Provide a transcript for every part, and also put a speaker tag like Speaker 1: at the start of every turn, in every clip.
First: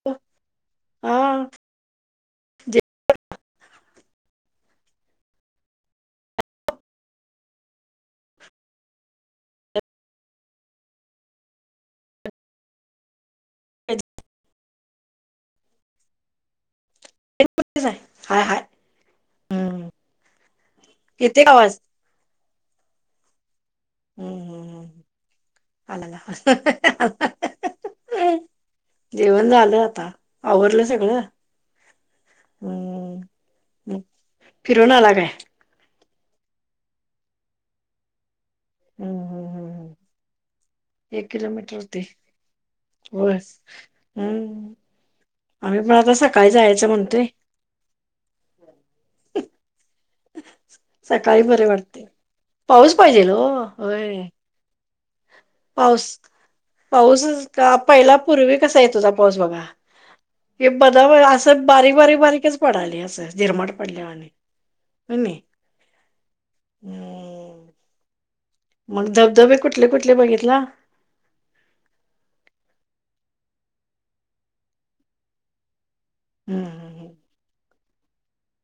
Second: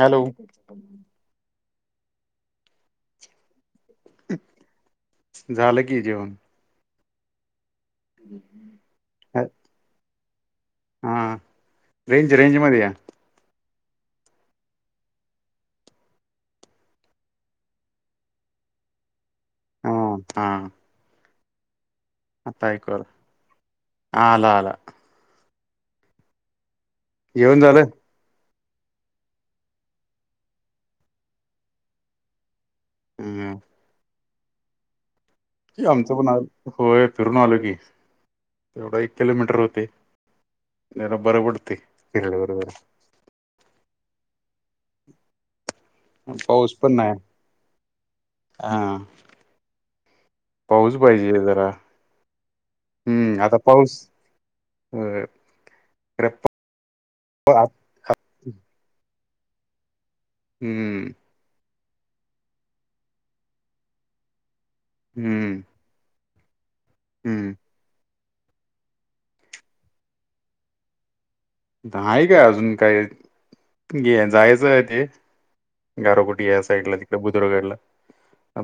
Speaker 1: Hello.
Speaker 2: हा. जे
Speaker 1: झालं की जेवण. हम्म्. [inaudible] हां रेंज रेंजमध्ये या.
Speaker 2: रेंज हाय हाय.
Speaker 1: ह, हा.
Speaker 2: येतय आवाज.
Speaker 1: आता ऐकु आल, हा
Speaker 2: हम्म
Speaker 1: आला
Speaker 2: हम्म,
Speaker 1: आला.
Speaker 2: हम्म. आला आवाज.
Speaker 1: जेवण झालं?
Speaker 2: अ, जेवण झालं आता. आवरलं सगळं. हम्म, फिरून आला काय?
Speaker 1: आमचं पण आज. होय फिरून आलो की. तेवढ
Speaker 2: हम्म
Speaker 1: एक
Speaker 2: हम्म,
Speaker 1: किलोमीटर
Speaker 2: हम्म,
Speaker 1: होतय.
Speaker 2: हम्म.
Speaker 1: जरा बर वाटतय फिरलेलं जरा.
Speaker 2: होय. हम्म, आम्ही पण आता सकाळी जायचं म्हणतोय.
Speaker 1: हां. पाऊस पाहिजे
Speaker 2: सकाळी बरे
Speaker 1: जरा.
Speaker 2: वाटते पाऊस पाहिजेल
Speaker 1: हम्म,
Speaker 2: हो
Speaker 1: आता पाऊस
Speaker 2: होय
Speaker 1: होय.
Speaker 2: पाऊस, पाऊसच का, पहिला पूर्वी कसा येत होता पाऊस बघा हे
Speaker 1: हम्म
Speaker 2: बदावया असं बारीक बारीक बारीकच पडालय असं, झिरमाट पडल्या वाणी. कणी.
Speaker 1: हम्म हम्म,
Speaker 2: मग धबधबे कुठले, कुठले बघितला.
Speaker 1: नाही काय अजून काय,, जायचं आहे तेऽ गारगोटी या
Speaker 2: हम्म
Speaker 1: साईडला,
Speaker 2: हम्म.
Speaker 1: तिकडं बुदुर्गडला.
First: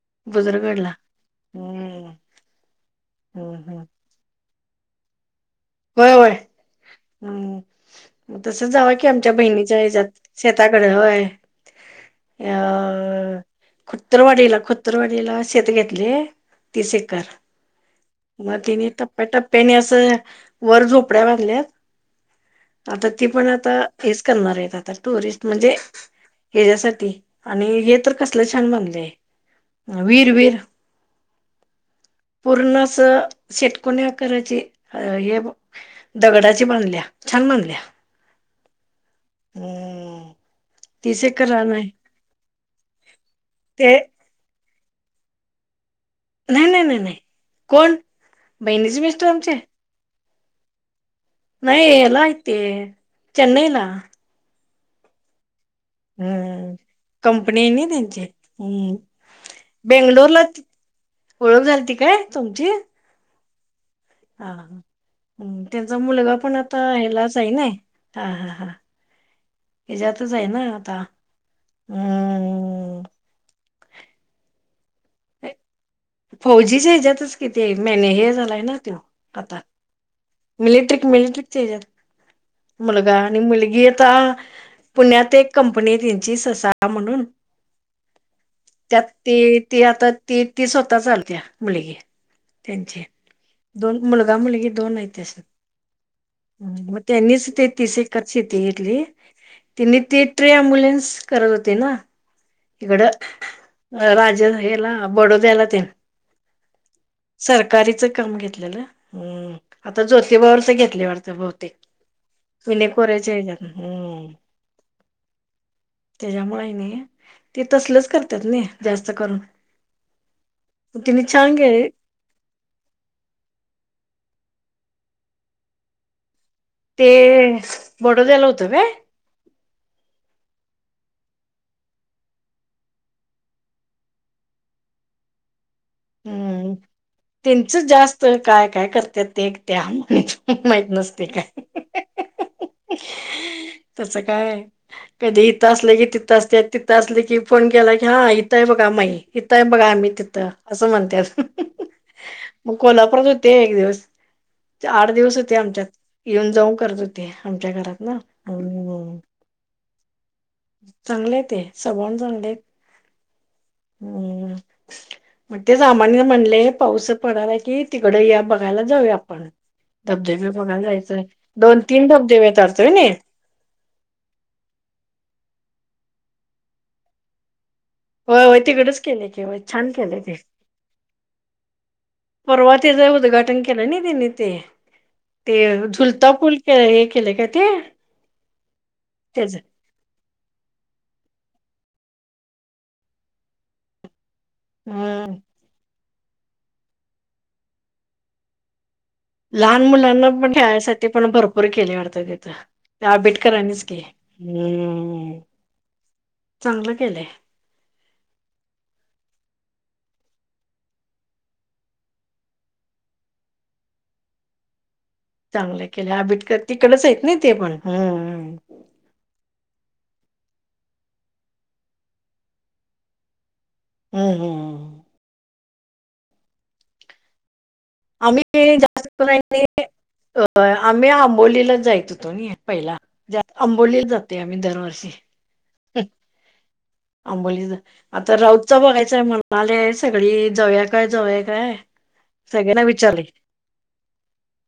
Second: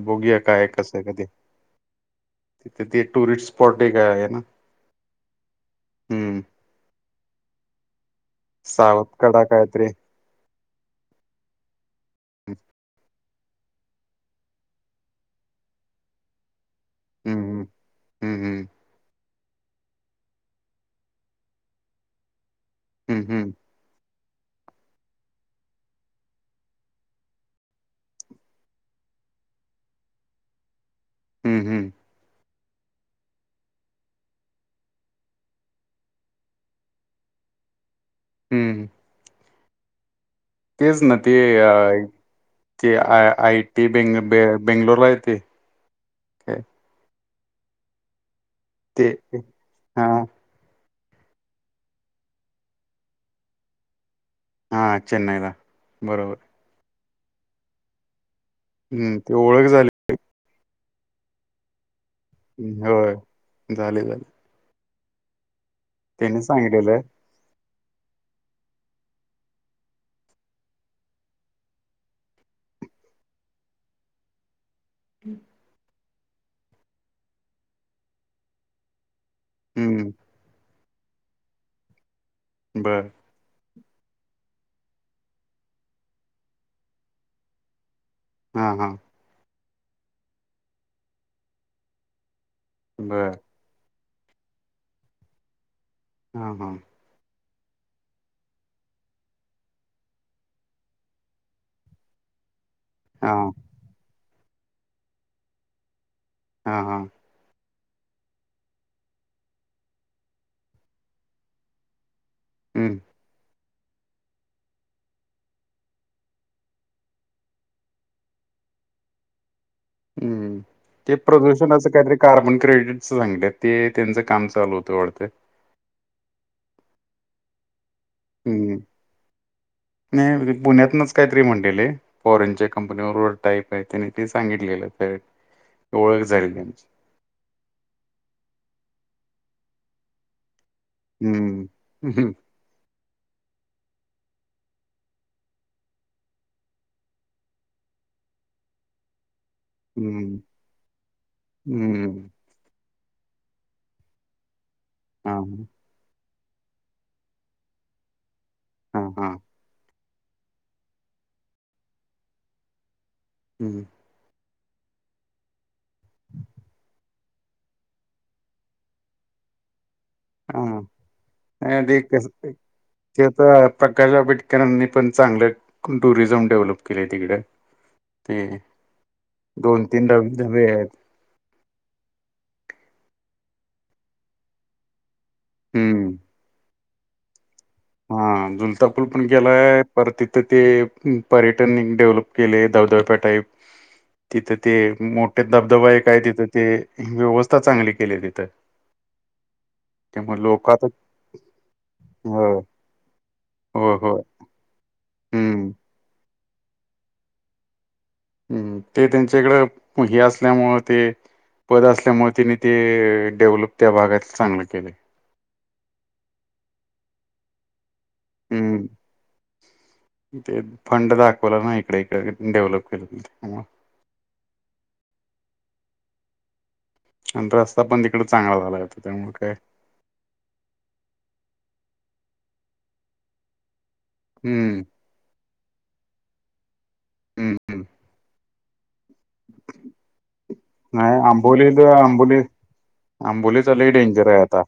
Speaker 1: बोगया काय
Speaker 2: बुजरगडला
Speaker 1: कसं आहे? कधी?
Speaker 2: हम्म
Speaker 1: तिथे ते टुरिस्ट
Speaker 2: हम्म हम्म
Speaker 1: स्पॉट एक आय.
Speaker 2: होय होय, ह तसच जावा की
Speaker 1: सावत
Speaker 2: आमच्या
Speaker 1: कडा
Speaker 2: बहिणीच्या
Speaker 1: कायतरी
Speaker 2: हच्याात. शेताकडं,, हय. अऽ,, खुतरवाडीला, खतरवाडीला शेत घेतलय. तिस एकर,,
Speaker 1: हम्म हम्म
Speaker 2: मग
Speaker 1: हम्म
Speaker 2: तिने टप्प्याटप्प्याने असंऽ वर झोपड्या बांधल्यात,, आता
Speaker 1: हम्म
Speaker 2: ती पण
Speaker 1: हम्म
Speaker 2: आताऽ हेच करणार हायत आता टुरिस्ट म्हजेऽ हच्यासाठी,, आणि हे तर कसल छान बांधलय,, हे,, व्हीर व्हिर
Speaker 1: हम्म, हम्म,
Speaker 2: पूर्ण अस, शेटकोण्या आकारायची,, हेऽ दगडाची बांधल्या,, छान बांधल्या.
Speaker 1: हम्म,
Speaker 2: हम्म,
Speaker 1: तेच ना
Speaker 2: तीस
Speaker 1: ते,,
Speaker 2: एकर रान आहे
Speaker 1: ते,, आ आय टी,,
Speaker 2: ते
Speaker 1: बंग, बेंगलोरला आहे ती.
Speaker 2: नाही, नाही, नाही, नाही, कोण,, बहिणीचे मिस्टर आमचे.
Speaker 1: हां,
Speaker 2: नाही,, हला हाईत ते,, चेनईला.
Speaker 1: हा चेनईदा
Speaker 2: हम्म कंपनी आहे ना त्यांची हम्म
Speaker 1: ते ओळख झाली
Speaker 2: बेंगलोरला ओळख झाली त काय तुमची हा
Speaker 1: होय झाले झाले
Speaker 2: हा ह् त्यांचा मुलगा
Speaker 1: त्याने
Speaker 2: पण आता
Speaker 1: सांगितलेलं
Speaker 2: हलाच आहे ना हा हा हा हच्यातच आहे ना आता,,, हम्ऽ
Speaker 1: हम्,
Speaker 2: फौजीच्या ह्याच्यातच कि, तो, मेने, हे,, झालाय ना तो. आता,,
Speaker 1: हम्म
Speaker 2: मिलिटरी, मिलिटरीज च्या हच्यात,
Speaker 1: बर
Speaker 2: मुलगा. आणि मुलगी आता,, पुण्यात एक कंपनी आहे त्यांची,, ससासा म्हणूनऽ
Speaker 1: हा, हा,
Speaker 2: ती, ती, आता ती, ती स्वतः चालत्या,, मुलगी त्यांची.
Speaker 1: बर
Speaker 2: दोन मुलगा मुलगी दोन ऐती सर
Speaker 1: हा हा
Speaker 2: त्यांनीच ते तीस एकका शेती घेतली तिने तेी टे अम्ब्युलन्स करत होते ना इकडं
Speaker 1: हा
Speaker 2: राज हेला बडोद्याला ते
Speaker 1: हा हा
Speaker 2: सरकारीचं काम घेतलेलं आता ज्योतीिबावरच घेतले वा बहुतेक मन
Speaker 1: हम्म
Speaker 2: कोरेचज हम् त्याच्यामुळे नाही ते तसलेच करतात नाही जास्त करून
Speaker 1: हम्म ते
Speaker 2: तिने छान गे
Speaker 1: प्रदूषणाचं काहीतरी कार्बन क्रेडिटच सांगलं ते त्यांचं काम चालू होतं वाढतं
Speaker 2: ते बडोद्याला होतं
Speaker 1: हम्म
Speaker 2: ना
Speaker 1: नाही पुण्यातूनच काय तरी म्हणतेल फॉरेनच्या कंपनीवर र टाईप आहे त्याने ते सांगितलेलं ओळख झाली त्यांची
Speaker 2: त्यांच जास्त काय काय करत ते त्या म्ह माहित नसत
Speaker 1: हम्म
Speaker 2: काय
Speaker 1: हम्म
Speaker 2: तस काय कधी इिथं असले की तिथं असते तिथं असले की फोन केला की हा इथं आहे बघा माई इिथं [inaudible] य बघा आम्ही
Speaker 1: हम्म
Speaker 2: तिथं असं म्हणतात
Speaker 1: हम्म
Speaker 2: मग कोल्हापुरात होते एक दिवस आठ
Speaker 1: हा
Speaker 2: दिवस होते आमच्यात येऊन जाऊ करत होते आमच्या घरात ना
Speaker 1: हा
Speaker 2: हम्म
Speaker 1: हा
Speaker 2: चांगले ते सवण चांगले आहेत
Speaker 1: ह
Speaker 2: हम् मग ते सामान्य म्हणले पाऊस पडलाय की तिकड या बघायला जाऊया आपण धबधबे
Speaker 1: हा
Speaker 2: बघायला जायचय दोन
Speaker 1: नाही ते
Speaker 2: तीन
Speaker 1: कस
Speaker 2: धबधबे तरतोय
Speaker 1: ते प्रकाश आंबेडकरांनी पण चांगलं टुरिझम डेव्हलप केलं तिकडे
Speaker 2: हो
Speaker 1: ते
Speaker 2: होय तिकडच केलेय क
Speaker 1: दोन
Speaker 2: छान
Speaker 1: तीन
Speaker 2: केले
Speaker 1: धबे
Speaker 2: ते
Speaker 1: धबे आहेत
Speaker 2: परर्वातचं उद्घाटन केलं ना तिने ते ते
Speaker 1: हम्म
Speaker 2: झुलता पूल हे केले काय ते
Speaker 1: हा जुलता फुल पण
Speaker 2: त्याच
Speaker 1: गेलाय पर तिथं ते पर्यटन डेव्हलप केले धवधवप्या टाईप तिथं ते
Speaker 2: हम्म
Speaker 1: मोठे धबधबा काय तिथं ते व्यवस्था चांगली केली तिथं
Speaker 2: लहान मुलांना
Speaker 1: त्यामुळे
Speaker 2: पण
Speaker 1: लोक आता
Speaker 2: ठेयसाठी पण भरपूर केले वाटतात
Speaker 1: हो
Speaker 2: तिथं त्या आंबेडकरांनीच के
Speaker 1: हो हो
Speaker 2: हम्म
Speaker 1: हम्म
Speaker 2: चांगलं केलंय
Speaker 1: हम् ते त्यांच्याकडं हे असल्यामुळं ते पद असल्यामुळे तिने ते डेव्हलप त्या भागात चांगलं केलं
Speaker 2: चांगले केलेबिटकर तिकडच आहेतेत ना ते पण
Speaker 1: हम्म ते फंड दाखवला ना इकडे इकडे डेव्हलप केलं
Speaker 2: हम हम
Speaker 1: आणि रस्ता पण तिकड चांगला
Speaker 2: आम्ही
Speaker 1: झाला होता
Speaker 2: जास्त
Speaker 1: त्यामु काय
Speaker 2: करून आम्ही आंबोलीला जायच होतो पहिला आंबोलीला जो आम्
Speaker 1: हम्म
Speaker 2: दरवर्षी
Speaker 1: हम्म
Speaker 2: आंबोली
Speaker 1: हम्म.
Speaker 2: आता राऊत च बघायचंय म्हणा आलेय सगळी जवया काय
Speaker 1: नाही
Speaker 2: जवय काय
Speaker 1: आंबोलीला
Speaker 2: सगळ्यांना विचारले
Speaker 1: आंबोली चा डेंजर आहे आता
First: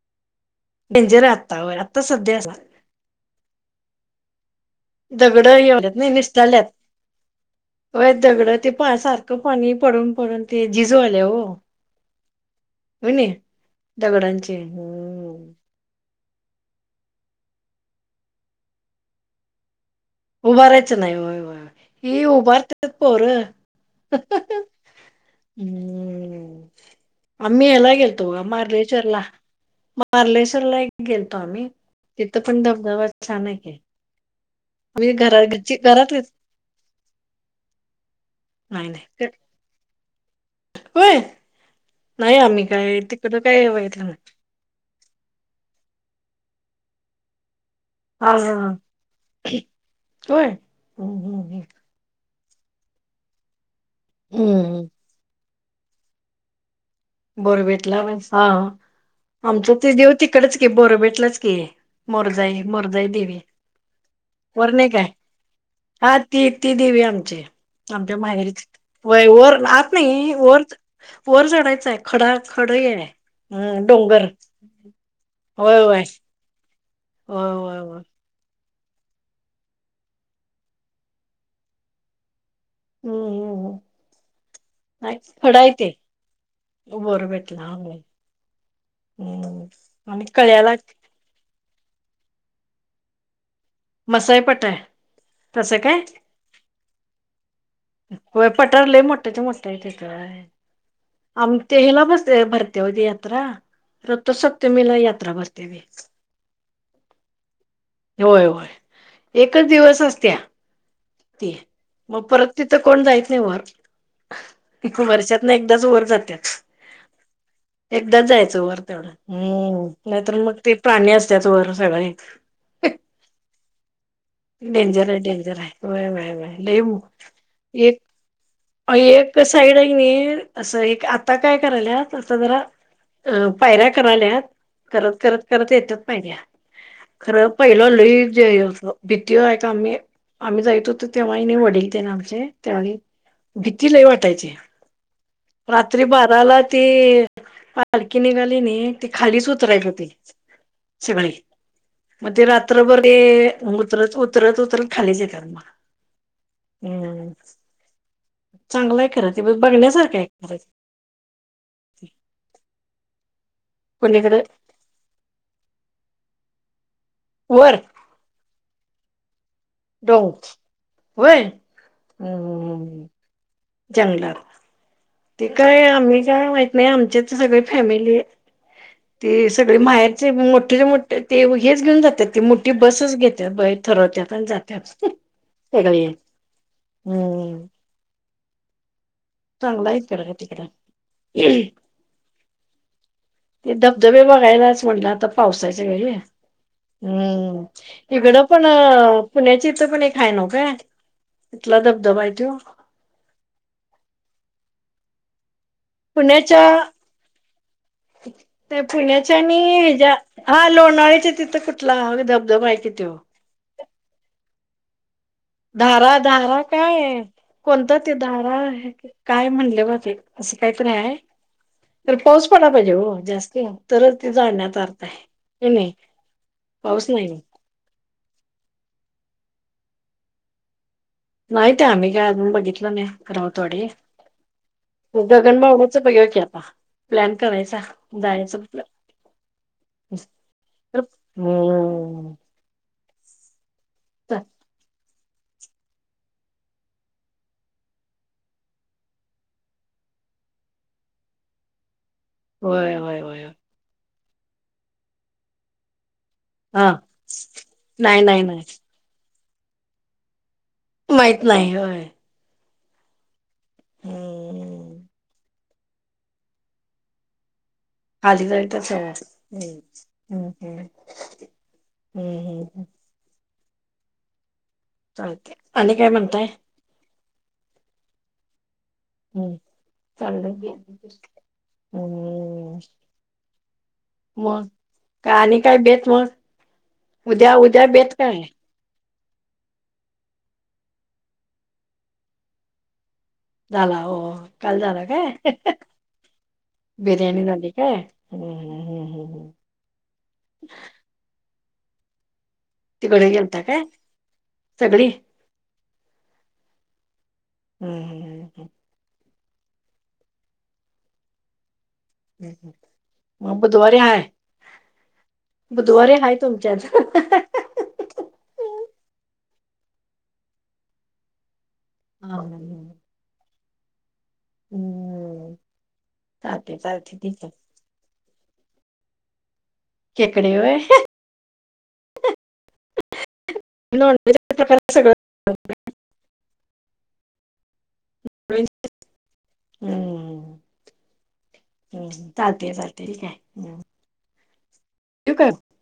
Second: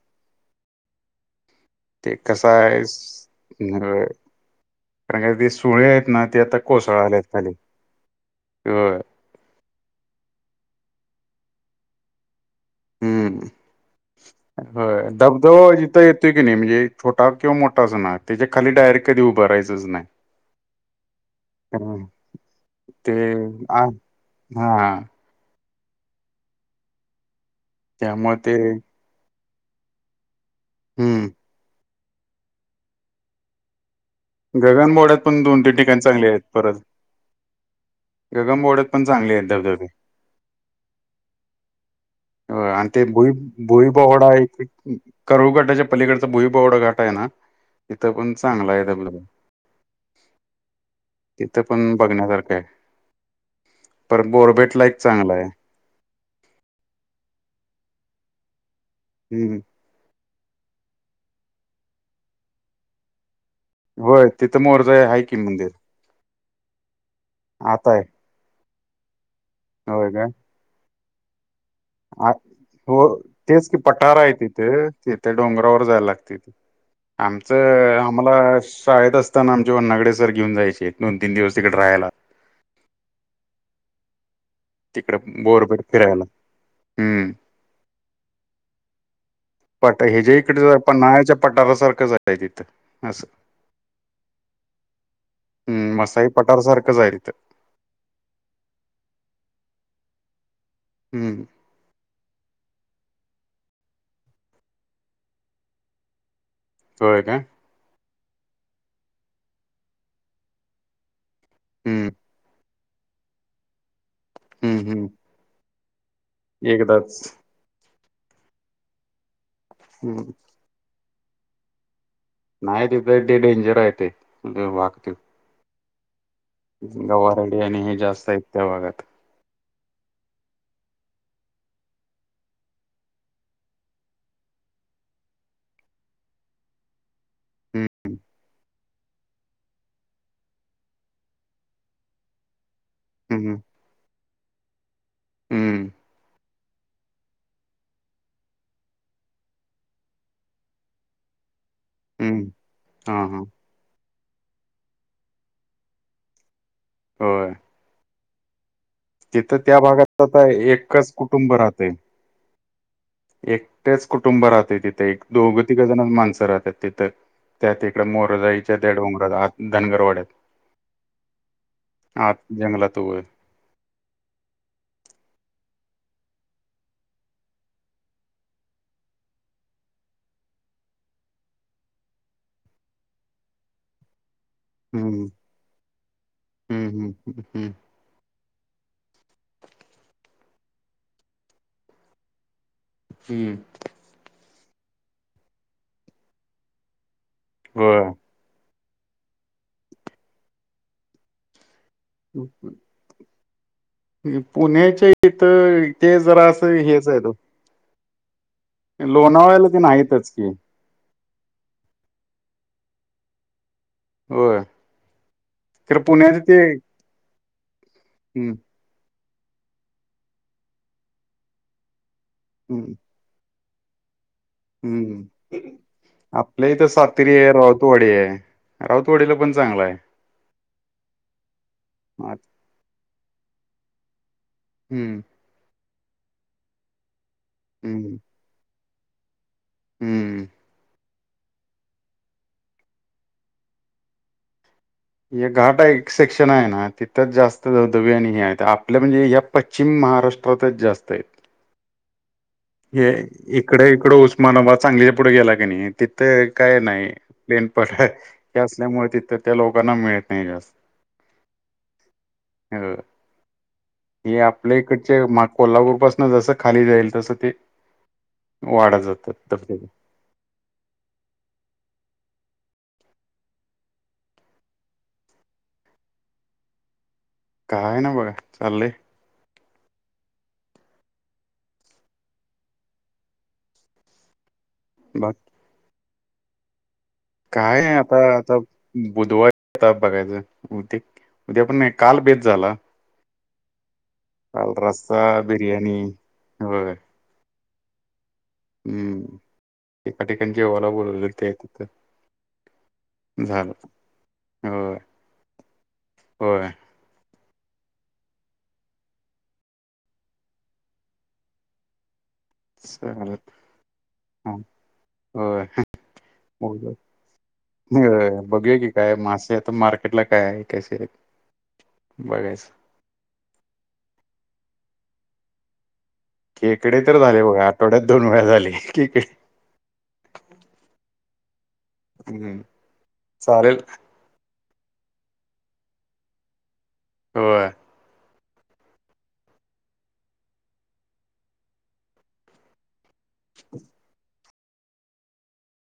Speaker 2: डेंजर आहे आता होय आता
Speaker 1: ते
Speaker 2: सध्या
Speaker 1: कस आहे म्ह कारण का
Speaker 2: दगड
Speaker 1: ती
Speaker 2: हे
Speaker 1: सुळे
Speaker 2: होल्यात
Speaker 1: आहेत
Speaker 2: नाही
Speaker 1: ना ती आता
Speaker 2: निसटाल्यात.
Speaker 1: कोसळल्या आहेत खाली
Speaker 2: होय दगड ते पा सारखं पाणी पडून पडून ते जिजू आले हो होय नी.
Speaker 1: हम्म
Speaker 2: दगडांचे
Speaker 1: हो
Speaker 2: हं
Speaker 1: धबधबा इिथं येतो की नाही म्हणजे छोा किंवा मोठाच ना त्याच्या खाली डायरेक्ट कधी उभारायंच नाही
Speaker 2: उभारायचं नाही होय
Speaker 1: हम्म
Speaker 2: होय ह उभारतत
Speaker 1: ते
Speaker 2: पर
Speaker 1: आ हा
Speaker 2: हम्म आम्ही यायला गेलतो
Speaker 1: त्यामुळे
Speaker 2: बघा
Speaker 1: ते
Speaker 2: महाबळेश्वरला बारलेश्वर ला एक
Speaker 1: हम्म
Speaker 2: गेलतो आम्ही तिथं पण धबधबा छान आहे
Speaker 1: गगन
Speaker 2: आम्ही
Speaker 1: बोर्डात पण
Speaker 2: घरा
Speaker 1: दोन तीन
Speaker 2: घरची
Speaker 1: ठिकाणी चांगले
Speaker 2: घरातलीच
Speaker 1: आहेत परत गगम
Speaker 2: नाही
Speaker 1: बोडत पण
Speaker 2: नाही
Speaker 1: चांगले आहेत धबधबे
Speaker 2: होय नाही आम्ही
Speaker 1: आणि
Speaker 2: काय
Speaker 1: ते भुई
Speaker 2: तिकडं काय बघितलं नाही
Speaker 1: भोईबवडा एक करुळ घाटाच्या पलीकडचा भुई बवडा घाट आहे ना तिथं पण चांगला आहे त्या ब
Speaker 2: व्हय
Speaker 1: बघण्यासारख आहे प बोरबेट ला
Speaker 2: हम्म.
Speaker 1: एक चांगला आहे
Speaker 2: बोरबेटला वसा
Speaker 1: हम्म
Speaker 2: आमच ते देव तिकडेच की बोरबेटलाच की मोरजई मोरजाई देवी
Speaker 1: होय तिथं
Speaker 2: वर
Speaker 1: मोर
Speaker 2: नाही काय
Speaker 1: जाय हा कि मंदिर
Speaker 2: हा ती ती देवी आमची
Speaker 1: आता आहे
Speaker 2: आमच्या माहेरी वय वर आत
Speaker 1: होय काय
Speaker 2: नाही वर वर चडायचं आहे
Speaker 1: आ
Speaker 2: खडा खड आहे
Speaker 1: हो तेच कि
Speaker 2: हम्म
Speaker 1: पटारा
Speaker 2: डोंगर
Speaker 1: आहे तिथे तथे
Speaker 2: होय
Speaker 1: डोंगरावर
Speaker 2: होय
Speaker 1: जायला लागते
Speaker 2: होय होय
Speaker 1: आमचं
Speaker 2: होय
Speaker 1: आ आम्हाला शाळेत असताना आमच्या वन्नागडे सर घेऊन जायचे, दोन तीन दिवस तिकडे राहायला.
Speaker 2: हम्म हम्म हम्म
Speaker 1: तिकडे
Speaker 2: नाही फडय
Speaker 1: बोरबेट
Speaker 2: ते,
Speaker 1: फिरायला
Speaker 2: उभोर
Speaker 1: हम्म
Speaker 2: भेटला अ हम्म,
Speaker 1: पट हे
Speaker 2: आणि
Speaker 1: जे
Speaker 2: कळ्याला
Speaker 1: इकडे पन्हाळ्याच्या पठारासारखंच हाय तिथं असं.
Speaker 2: मसाई पठार आहे
Speaker 1: हम्म, मसाई पठारसारखंच आहे तिथं.
Speaker 2: व्हय, पठार लय मोठ्ठच्या मोठ्ठ आहे तिथं व्हय,
Speaker 1: हम्म
Speaker 2: आम ते हेला बसते भरते ओ ती यात्रा, रथसप्तमीला यात्रा बसते ती.
Speaker 1: होय काय?
Speaker 2: होय होय, एकच दिवस असत्या. ती,
Speaker 1: हम्म
Speaker 2: मग परत तिथं कोण जायच नाही वर,
Speaker 1: हम्म हम्म
Speaker 2: वर्षा न एकदाच वर जातात.
Speaker 1: एकदाच
Speaker 2: एकदा जायचं वर तेवढं हम्म,
Speaker 1: हम्म
Speaker 2: नाहीतर मग ते प्राणी असत्यात वर सगळे.
Speaker 1: नाही तिथं एक ते डेंजर आहे ते, ते वाघ
Speaker 2: डेंजर
Speaker 1: ते
Speaker 2: आहे डेंजर हाय. व्हय व्हय व्हय.
Speaker 1: [unintelligible] आणि हे जास्त आहेत. त्या भागात
Speaker 2: एक साईड आहे की नाही, असं एक आता काय करायलात आता जरा अ पायऱ्या कराल्यात, करत करत करत येतात पायऱ्या. खरं पहिलं
Speaker 1: हम्म
Speaker 2: लय जे असं‌ किती जायचो आम्ही, आम्ही जायत होतो तेव्हा ही नाही वडील ते ना आमचे त्यावेळी
Speaker 1: हम्म
Speaker 2: ची लय वाटायची.
Speaker 1: हम्म
Speaker 2: रात्री बाराला ते पालखी निघाली नि ते खालीच उतरायचे ते सगळे मग ते
Speaker 1: हम्म
Speaker 2: रात्रभर हे
Speaker 1: हा हा
Speaker 2: मग उतरत उतरत उतरत खालीच येतात बघा.
Speaker 1: होय.
Speaker 2: चांगलंय खरं ते
Speaker 1: तिथं त्या
Speaker 2: बघण्यासारखं
Speaker 1: भागात
Speaker 2: आहे
Speaker 1: आता
Speaker 2: खरं
Speaker 1: एकच कुटुंब राहते, एकटेच
Speaker 2: पलीकडे
Speaker 1: कुटुंब राहते तिथे दोघं तिघं जणच माणसं राहतात तिथं,
Speaker 2: वर
Speaker 1: त्यात इकडं मोरजाईच्या त्या डोंगराला
Speaker 2: डो होय?
Speaker 1: आत जंगलात उभं
Speaker 2: जंगलात. ते काय, आम्ही काय माहित नाही आमच्याच सगळी फॅमिली
Speaker 1: [inaudible]
Speaker 2: ते सगळे माहेरचे मोठेच्या मोठे ते हेच घेऊन जातात ती, मोठी बसच घेतात बाई ठरवतात आणि जात त्यात
Speaker 1: हम्म
Speaker 2: सगळी हम्म चांगलाय निसर्ग तिकडं.
Speaker 1: हम्म
Speaker 2: धबधबे बघायलाच म्हटलं आता पावसाच्यावेळी, हम्म,
Speaker 1: होय
Speaker 2: इकडं पण अ पुण्याची इथं पण एक हाय नव्ह का? कुठला धबधबा आहे तो?
Speaker 1: पुण्याच्या इथं ते जरा असं
Speaker 2: पुण्याच्या
Speaker 1: हेच आहेत ओ
Speaker 2: ते पुण्याच्या आणि
Speaker 1: ते
Speaker 2: हेज्या
Speaker 1: नाहीतच की
Speaker 2: हा लोणावळ्याच्या तिथं कुठ ला ह धबधबा आहे कि तो?
Speaker 1: होय? खरं
Speaker 2: धारा
Speaker 1: पुण्यात ते
Speaker 2: धारा काय, कोणतं ते धारा
Speaker 1: हम्म
Speaker 2: काय म्हणले बा ते, असं काहीतरी आहे, तर पाऊस पडाय पाहिजे
Speaker 1: हम्म
Speaker 2: हो जास्त. तरच ते जाण्यात अर्थ आहे
Speaker 1: हम्म,
Speaker 2: की नाही
Speaker 1: आपल्य हिथं
Speaker 2: पाऊस
Speaker 1: सातेरी
Speaker 2: नाही
Speaker 1: एअर राऊतवाडी आहे राऊतवाडीला पण चांगला आहे
Speaker 2: नाहीित आम्ही काय
Speaker 1: आत-
Speaker 2: अजून बघितलं नाही कराव थोडी
Speaker 1: हम्म
Speaker 2: गगणबावण्याचं बघलं की आता प्लॅन करायचा
Speaker 1: हम्म
Speaker 2: जायच [inaudible]
Speaker 1: हम्म.
Speaker 2: ह
Speaker 1: हे घाटा एक सेक्शन आहे ना तिथंच जास्त धबधब्य आणि हे आहेत आपल्या म्हणजे ह्या पश्चिम महाराष्ट्रातच जास्त आहेत
Speaker 2: होय
Speaker 1: हे
Speaker 2: होय होय
Speaker 1: इकडे इकड उस्मानाबाद चांगली पुढे गेला क नाही तिथं काय
Speaker 2: हा
Speaker 1: नाही प्लेन पट
Speaker 2: नाही नाही
Speaker 1: हे
Speaker 2: नाही
Speaker 1: असल्यामुळे तिथ त्या लोकांना मिळत नाही जास्त
Speaker 2: माहीत नाही होय
Speaker 1: अ हे आपल्या
Speaker 2: हम्म
Speaker 1: इकडचे कोल्हापूर पासून जसं खाली जाईल तसं ते वाढत
Speaker 2: खाली
Speaker 1: जातात धबधबे.
Speaker 2: तर् हम् हम् हम् चालते आणि काय म्हणताय
Speaker 1: काय ना बघा चाललंय
Speaker 2: हम्म चाललं हम्म मग
Speaker 1: बा
Speaker 2: का आणि काय बेत मग उद्या
Speaker 1: काय
Speaker 2: उद्या
Speaker 1: आहे
Speaker 2: बेत
Speaker 1: आता
Speaker 2: काय
Speaker 1: आता बुधवारी येत बघायचं उद्या उद्या पण नाही काल बेेत झाला
Speaker 2: झाला हो काल झाला
Speaker 1: रस्सा
Speaker 2: काय
Speaker 1: बिर्याणी होय
Speaker 2: ब जण न का हम हम हम
Speaker 1: हम्म
Speaker 2: हम्
Speaker 1: एका ठिकाणी जेव्हाला बोलले ते तिथं
Speaker 2: तिकडे गेलता
Speaker 1: झालं
Speaker 2: काय सगळी
Speaker 1: हो
Speaker 2: हम् हम हम हम
Speaker 1: चालत
Speaker 2: मग बुधवारे आय
Speaker 1: हा, होय
Speaker 2: बुधवारीे हाय तुमच्यात
Speaker 1: बोलू. बघूया की काय मासे आता मार्केटला काय आहे कसे आहेत
Speaker 2: हो
Speaker 1: बघायचं
Speaker 2: हम्म
Speaker 1: ककडे तर झाले बघा आठवड्यात दोन वेळा झाले ककडे
Speaker 2: केकडे वय
Speaker 1: हम्म सचालेेल
Speaker 2: [unintelligible]
Speaker 1: अवा
Speaker 2: हम्म हम् चालते चाार तरी काय त का